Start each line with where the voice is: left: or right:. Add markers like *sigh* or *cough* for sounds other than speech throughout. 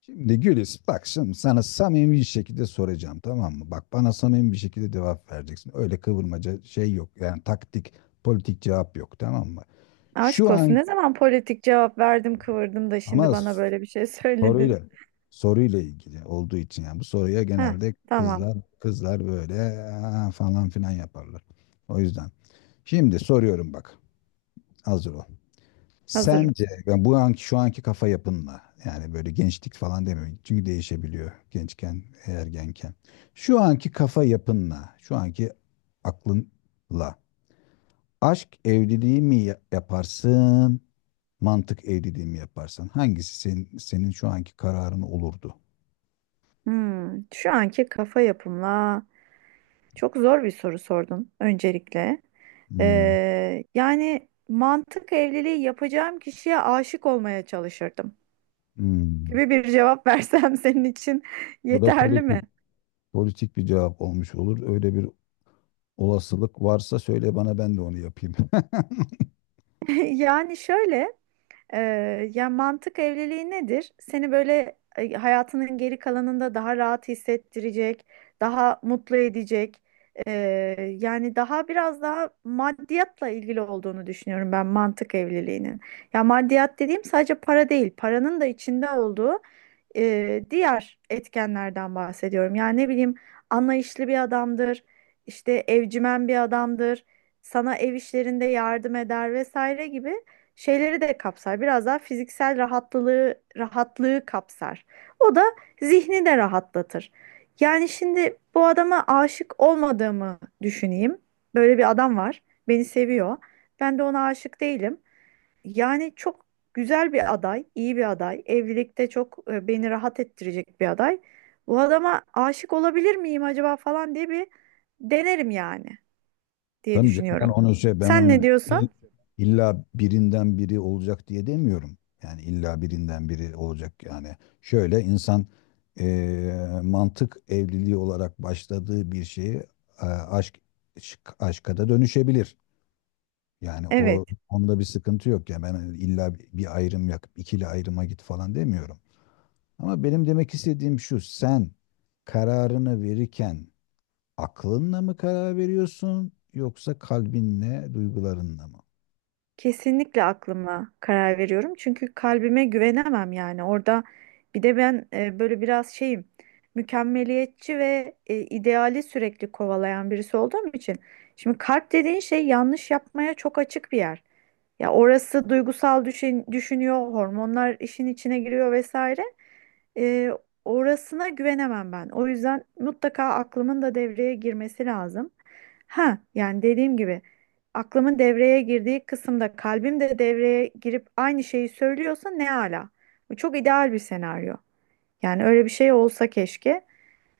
left: Şimdi Gülis bak şimdi sana samimi bir şekilde soracağım, tamam mı? Bak bana samimi bir şekilde cevap vereceksin. Öyle kıvırmaca şey yok. Yani taktik, politik cevap yok, tamam mı? Şu
right: Aşk olsun.
left: an
right: Ne zaman politik cevap verdim kıvırdım da şimdi
left: ama
right: bana böyle bir şey *laughs*
left: soruyla
right: söyledin.
left: soruyla ilgili olduğu için, yani bu soruya
right: Heh,
left: genelde
right: tamam.
left: kızlar böyle "Aa," falan filan yaparlar. O yüzden şimdi soruyorum bak. Hazır ol.
right: Hazırım.
left: Sence yani bu anki şu anki kafa yapınla, yani böyle gençlik falan demiyorum. Çünkü değişebiliyor gençken, ergenken. Şu anki kafa yapınla, şu anki aklınla aşk evliliği mi yaparsın, mantık evliliği mi yaparsın? Hangisi senin, senin şu anki kararın olurdu?
right: Şu anki kafa yapımla çok zor bir soru sordun öncelikle.
left: Hmm,
right: Yani mantık evliliği yapacağım kişiye aşık olmaya çalışırdım
left: hmm.
right: gibi bir cevap versem *laughs* senin için
left: Bu da
right: yeterli
left: politik
right: mi?
left: politik bir cevap olmuş olur. Öyle bir olasılık varsa söyle bana, ben de onu yapayım. *laughs*
right: *laughs* Yani şöyle. Ya mantık evliliği nedir? Seni böyle hayatının geri kalanında daha rahat hissettirecek, daha mutlu edecek. e, yani daha biraz daha maddiyatla ilgili olduğunu düşünüyorum ben mantık evliliğinin. Ya maddiyat dediğim sadece para değil, paranın da içinde olduğu diğer etkenlerden bahsediyorum. Yani ne bileyim anlayışlı bir adamdır, işte evcimen bir adamdır, sana ev işlerinde yardım eder vesaire gibi şeyleri de kapsar. Biraz daha fiziksel rahatlığı kapsar. O da zihni de rahatlatır. Yani şimdi bu adama aşık olmadığımı düşüneyim. Böyle bir adam var. Beni seviyor. Ben de ona aşık değilim. Yani çok güzel bir aday, iyi bir aday. Evlilikte çok beni rahat ettirecek bir aday. Bu adama aşık olabilir miyim acaba falan diye bir denerim yani diye
left: Tabii canım, ben
right: düşünüyorum.
left: onu şey, ben
right: Sen ne
left: onu
right: diyorsun?
left: illa birinden biri olacak diye demiyorum. Yani illa birinden biri olacak yani. Şöyle insan mantık evliliği olarak başladığı bir şeyi aşk aşka da dönüşebilir. Yani o
right: Evet.
left: onda bir sıkıntı yok ya, ben illa bir ayrım yap, ikili ayrıma git falan demiyorum. Ama benim demek istediğim şu: sen kararını verirken aklınla mı karar veriyorsun, yoksa kalbinle, duygularınla mı?
right: Kesinlikle aklıma karar veriyorum. Çünkü kalbime güvenemem yani. Orada bir de ben böyle biraz şeyim, mükemmeliyetçi ve ideali sürekli kovalayan birisi olduğum için. Şimdi kalp dediğin şey yanlış yapmaya çok açık bir yer. Ya orası duygusal düşünüyor, hormonlar işin içine giriyor vesaire. Ee, orasına güvenemem ben. O yüzden mutlaka aklımın da devreye girmesi lazım. Ha, yani dediğim gibi aklımın devreye girdiği kısımda kalbim de devreye girip aynı şeyi söylüyorsa ne ala. Bu çok ideal bir senaryo. Yani öyle bir şey olsa keşke.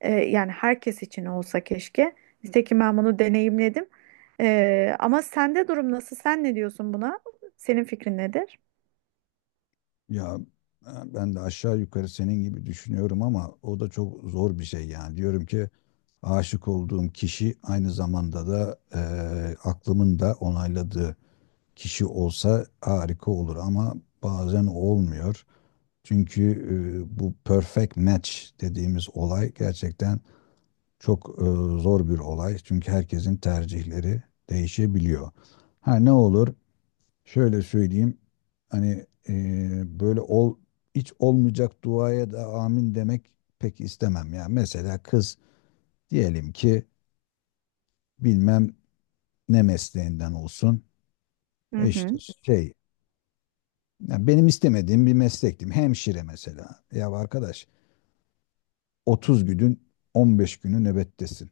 right: Yani herkes için olsa keşke. Nitekim ben bunu deneyimledim. Ama sende durum nasıl? Sen ne diyorsun buna? Senin fikrin nedir?
left: Ya ben de aşağı yukarı senin gibi düşünüyorum ama o da çok zor bir şey yani. Diyorum ki aşık olduğum kişi aynı zamanda da aklımın da onayladığı kişi olsa harika olur ama bazen olmuyor. Çünkü bu perfect match dediğimiz olay gerçekten çok zor bir olay, çünkü herkesin tercihleri değişebiliyor. Ha ne olur? Şöyle söyleyeyim. Hani böyle ol hiç olmayacak duaya da amin demek pek istemem ya. Mesela kız diyelim ki bilmem ne mesleğinden olsun.
right: Hı
left: E işte
right: hı.
left: şey, ya benim istemediğim bir meslektim. Hemşire mesela. Ya arkadaş, 30 günün 15 günü nöbettesin.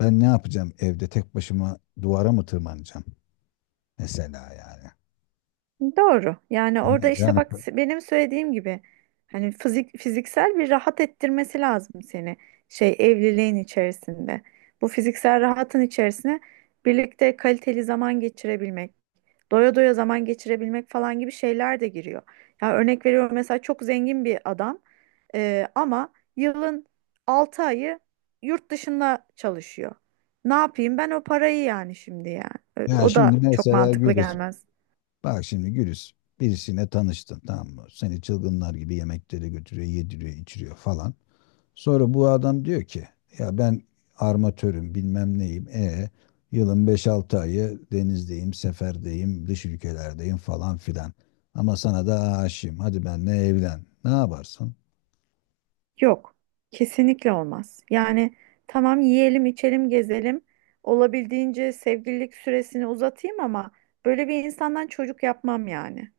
left: Ben ne yapacağım evde tek başıma, duvara mı tırmanacağım? Mesela yani.
right: Doğru. Yani
left: Yani,
right: orada işte
left: yani,
right: bak benim söylediğim gibi hani fiziksel bir rahat ettirmesi lazım seni şey evliliğin içerisinde. Bu fiziksel rahatın içerisine birlikte kaliteli zaman geçirebilmek, doya doya zaman geçirebilmek falan gibi şeyler de giriyor. Ya örnek veriyorum mesela çok zengin bir adam ama yılın 6 ayı yurt dışında çalışıyor. Ne yapayım ben o parayı yani şimdi yani. E,
left: yani
right: O
left: şimdi
right: da çok
left: mesela
right: mantıklı
left: Gülis,
right: gelmez.
left: bak şimdi Gülis, birisiyle tanıştın tamam mı? Seni çılgınlar gibi yemeklere götürüyor, yediriyor, içiriyor falan. Sonra bu adam diyor ki ya ben armatörüm bilmem neyim. E yılın beş altı ayı denizdeyim, seferdeyim, dış ülkelerdeyim falan filan. Ama sana da aşığım. Hadi benimle evlen. Ne yaparsın?
right: Yok, kesinlikle olmaz. Yani tamam yiyelim, içelim, gezelim. Olabildiğince sevgililik süresini uzatayım ama böyle bir insandan çocuk yapmam yani.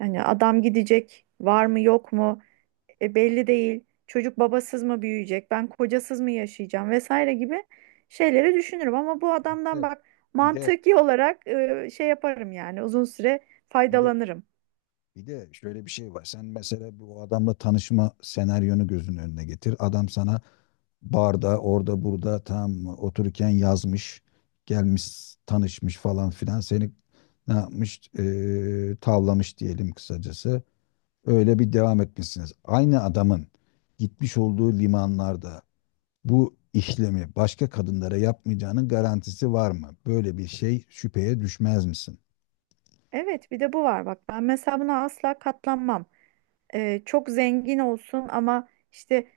right: Yani adam gidecek, var mı yok mu belli değil. Çocuk babasız mı büyüyecek, ben kocasız mı yaşayacağım vesaire gibi şeyleri düşünürüm. Ama bu adamdan
left: Evet,
right: bak
left: bir de
right: mantıki olarak şey yaparım yani uzun süre faydalanırım.
left: bir de şöyle bir şey var. Sen mesela bu adamla tanışma senaryonu gözünün önüne getir. Adam sana barda, orada, burada tam otururken yazmış, gelmiş, tanışmış falan filan. Seni ne yapmış? Tavlamış diyelim kısacası. Öyle bir devam etmişsiniz. Aynı adamın gitmiş olduğu limanlarda bu işlemi başka kadınlara yapmayacağının garantisi var mı? Böyle bir şey şüpheye düşmez misin?
right: Evet, bir de bu var bak ben mesela buna asla katlanmam. Çok zengin olsun ama işte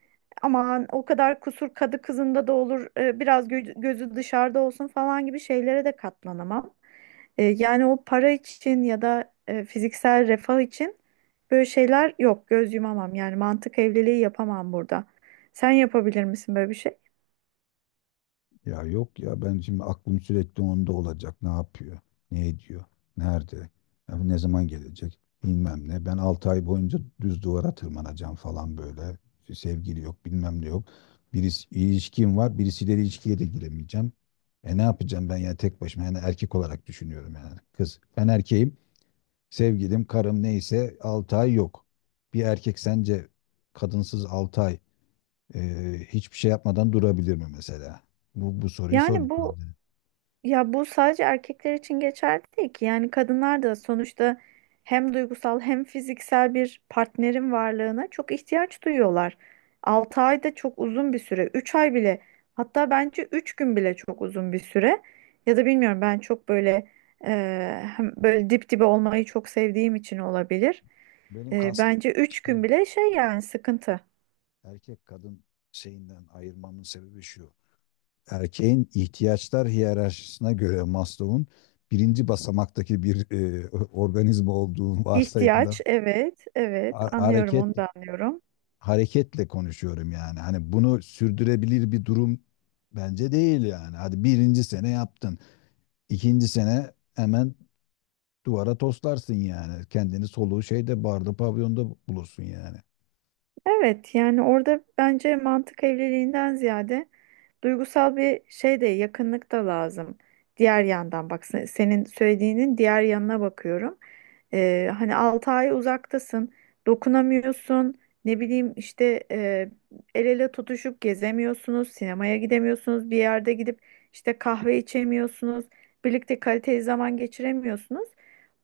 right: aman o kadar kusur kadı kızında da olur biraz gözü dışarıda olsun falan gibi şeylere de katlanamam. Yani o para için ya da fiziksel refah için böyle şeyler yok göz yumamam yani mantık evliliği yapamam burada. Sen yapabilir misin böyle bir şey?
left: Ya yok ya, ben şimdi aklım sürekli onda olacak. Ne yapıyor? Ne ediyor? Nerede? Ya ne zaman gelecek? Bilmem ne. Ben 6 ay boyunca düz duvara tırmanacağım falan böyle. Sevgili yok, bilmem ne yok. Birisi ilişkim var, birisiyle ilişkiye de giremeyeceğim. E ne yapacağım ben ya tek başıma? Yani erkek olarak düşünüyorum yani. Kız, ben erkeğim, sevgilim, karım neyse 6 ay yok. Bir erkek sence kadınsız 6 ay hiçbir şey yapmadan durabilir mi mesela? Bu soruyu sor bir
right: Yani bu
left: kendine.
right: Ya bu sadece erkekler için geçerli değil ki. Yani kadınlar da sonuçta hem duygusal hem fiziksel bir partnerin varlığına çok ihtiyaç duyuyorlar. 6 ay da çok uzun bir süre. 3 ay bile hatta bence 3 gün bile çok uzun bir süre. Ya da bilmiyorum ben çok böyle hem böyle dip dibe olmayı çok sevdiğim için olabilir.
left: Benim
right: E,
left: kastım
right: bence 3 gün
left: şey,
right: bile şey yani sıkıntı.
left: erkek kadın şeyinden ayırmamın sebebi şu. Erkeğin ihtiyaçlar hiyerarşisine göre Maslow'un birinci basamaktaki bir *laughs* organizma olduğu varsayımda,
right: İhtiyaç evet evet
left: ha-
right: anlıyorum
left: hareket
right: onu da anlıyorum.
left: hareketle konuşuyorum yani. Hani bunu sürdürebilir bir durum bence değil yani. Hadi birinci sene yaptın. İkinci sene hemen duvara toslarsın yani. Kendini soluğu şeyde, barda, pavyonda bulursun yani.
right: Evet yani orada bence mantık evliliğinden ziyade duygusal bir şey de yakınlık da lazım. Diğer yandan bak senin söylediğinin diğer yanına bakıyorum. Hani 6 ay uzaktasın, dokunamıyorsun, ne bileyim işte el ele tutuşup gezemiyorsunuz, sinemaya gidemiyorsunuz, bir yerde gidip işte kahve içemiyorsunuz, birlikte kaliteli zaman geçiremiyorsunuz.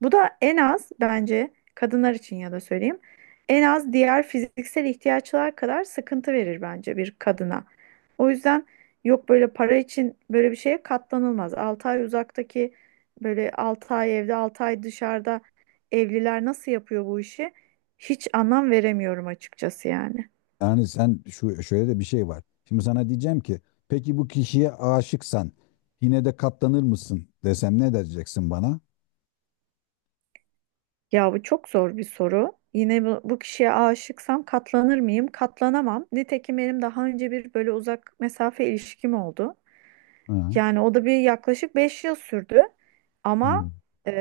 right: Bu da en az bence kadınlar için ya da söyleyeyim en az diğer fiziksel ihtiyaçlar kadar sıkıntı verir bence bir kadına. O yüzden yok böyle para için böyle bir şeye katlanılmaz. 6 ay uzaktaki böyle 6 ay evde 6 ay dışarıda evliler nasıl yapıyor bu işi? Hiç anlam veremiyorum açıkçası yani.
left: Yani sen şu şöyle de bir şey var. Şimdi sana diyeceğim ki peki bu kişiye aşıksan yine de katlanır mısın desem, ne diyeceksin bana?
right: Ya bu çok zor bir soru. Yine bu kişiye aşıksam katlanır mıyım? Katlanamam. Nitekim benim daha önce bir böyle uzak mesafe ilişkim oldu.
left: Ha.
right: Yani o da bir yaklaşık 5 yıl sürdü
left: hı.
right: ama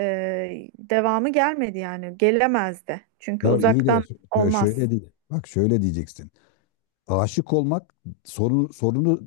right: devamı gelmedi yani gelemezdi. Çünkü
left: Ya iyi de
right: uzaktan olmaz.
left: şöyle değil. Bak şöyle diyeceksin. Aşık olmak sorunu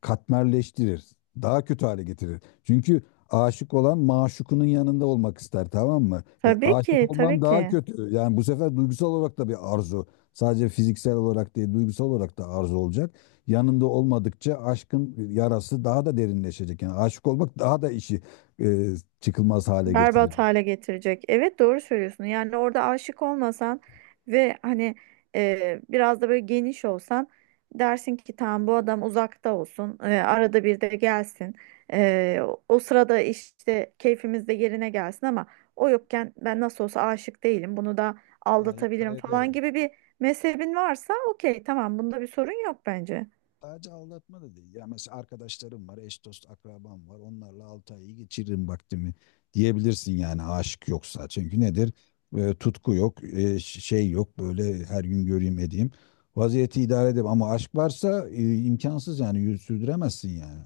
left: katmerleştirir. Daha kötü hale getirir. Çünkü aşık olan maşukunun yanında olmak ister, tamam mı? E,
right: Tabii
left: aşık
right: ki,
left: olman
right: tabii
left: daha
right: ki.
left: kötü. Yani bu sefer duygusal olarak da bir arzu. Sadece fiziksel olarak değil, duygusal olarak da arzu olacak. Yanında olmadıkça aşkın yarası daha da derinleşecek. Yani aşık olmak daha da işi e, çıkılmaz hale getirir.
right: Berbat hale getirecek. Evet doğru söylüyorsun. Yani orada aşık olmasan ve hani biraz da böyle geniş olsan dersin ki tamam bu adam uzakta olsun. Arada bir de gelsin. E, o sırada işte keyfimiz de yerine gelsin ama o yokken ben nasıl olsa aşık değilim. Bunu da
left: Ha, idare
right: aldatabilirim falan
left: ederim.
right: gibi bir mezhebin varsa okey tamam bunda bir sorun yok bence.
left: Sadece aldatma da değil. Ya mesela arkadaşlarım var, eş dost akrabam var. Onlarla 6 ayı geçiririm vaktimi diyebilirsin yani aşık yoksa. Çünkü nedir? E, tutku yok, şey yok. Böyle her gün göreyim edeyim. Vaziyeti idare edeyim ama aşk varsa imkansız yani sürdüremezsin yani.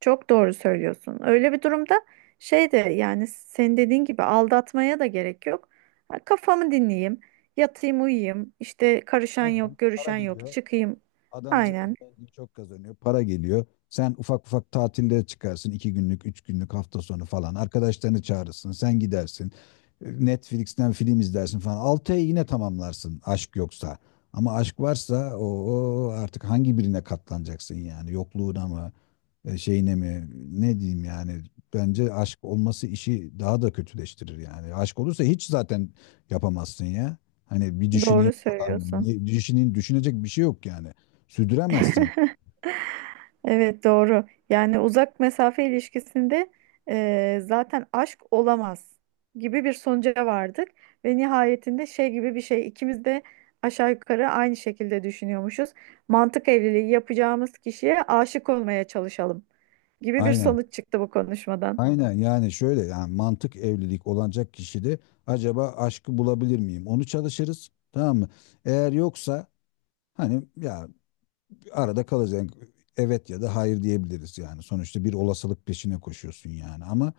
right: Çok doğru söylüyorsun. Öyle bir durumda şey de yani senin dediğin gibi aldatmaya da gerek yok. Ha, kafamı dinleyeyim, yatayım uyuyayım, işte karışan
left: Aynen.
right: yok,
left: Para
right: görüşen yok,
left: geliyor.
right: çıkayım.
left: Adam
right: Aynen
left: zengin, çok kazanıyor, para geliyor. Sen ufak ufak tatillere çıkarsın, iki günlük, üç günlük hafta sonu falan. Arkadaşlarını çağırırsın, sen gidersin. Netflix'ten film izlersin falan. Altı ay yine tamamlarsın aşk yoksa. Ama aşk varsa o artık hangi birine katlanacaksın yani? Yokluğuna mı? E, şeyine mi, ne diyeyim yani, bence aşk olması işi daha da kötüleştirir yani. Aşk olursa hiç zaten yapamazsın ya. Hani bir düşüneyim
right: doğru
left: falan.
right: söylüyorsun.
left: Ne düşüneyim, düşünecek bir şey yok yani. Sürdüremezsin.
right: Evet doğru. Yani uzak mesafe ilişkisinde zaten aşk olamaz gibi bir sonuca vardık ve nihayetinde şey gibi bir şey ikimiz de aşağı yukarı aynı şekilde düşünüyormuşuz. Mantık evliliği yapacağımız kişiye aşık olmaya çalışalım gibi bir
left: Aynen.
right: sonuç çıktı bu konuşmadan.
left: Aynen yani şöyle, yani mantık evlilik olacak kişide acaba aşkı bulabilir miyim? Onu çalışırız, tamam mı? Eğer yoksa hani ya arada kalacak. Yani evet ya da hayır diyebiliriz yani. Sonuçta bir olasılık peşine koşuyorsun yani. Ama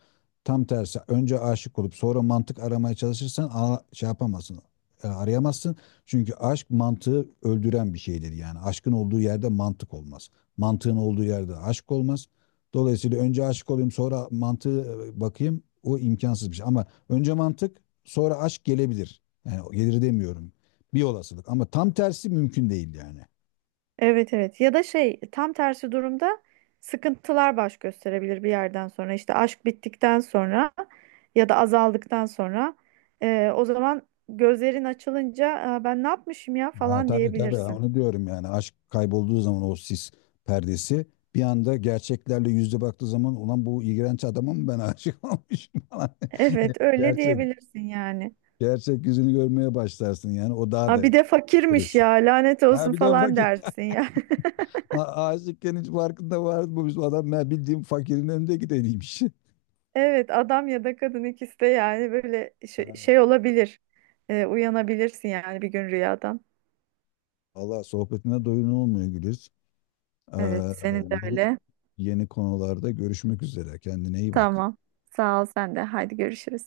left: tam tersi önce aşık olup sonra mantık aramaya çalışırsan, şey yapamazsın. Arayamazsın. Çünkü aşk mantığı öldüren bir şeydir yani. Aşkın olduğu yerde mantık olmaz. Mantığın olduğu yerde aşk olmaz. Dolayısıyla önce aşık olayım sonra mantığı bakayım, o imkansız bir şey. Ama önce mantık sonra aşk gelebilir. Yani gelir demiyorum. Bir olasılık ama tam tersi mümkün değil yani.
right: Evet evet ya da şey tam tersi durumda sıkıntılar baş gösterebilir bir yerden sonra işte aşk bittikten sonra ya da azaldıktan sonra o zaman gözlerin açılınca "Aa, ben ne yapmışım ya
left: Ha,
right: falan
left: tabii tabii,
right: diyebilirsin.
left: onu
right: *laughs*
left: diyorum yani aşk kaybolduğu zaman o sis perdesi bir anda gerçeklerle yüzde baktığı zaman ulan bu iğrenç adama mı ben aşık *laughs* olmuşum falan. Yani
right: Evet öyle diyebilirsin yani.
left: Gerçek yüzünü görmeye başlarsın yani o daha
right: Ha,
left: da
right: bir de fakirmiş
left: kriz.
right: ya lanet
left: Ha
right: olsun
left: bir de bak,
right: falan dersin
left: *laughs*
right: ya.
left: aşıkken hiç farkında var mı, biz adam, ben bildiğim fakirin önünde gideniymiş. *laughs*
right: *laughs* Evet adam ya da kadın ikisi de yani böyle şey,
left: Yani
right: şey olabilir. Uyanabilirsin yani bir gün rüyadan.
left: Allah sohbetine doyun olmuyor Güliz. Ee,
right: Evet senin de
left: yeni,
right: öyle.
left: yeni konularda görüşmek üzere kendine iyi bak.
right: Tamam. Sağ ol sen de. Haydi görüşürüz.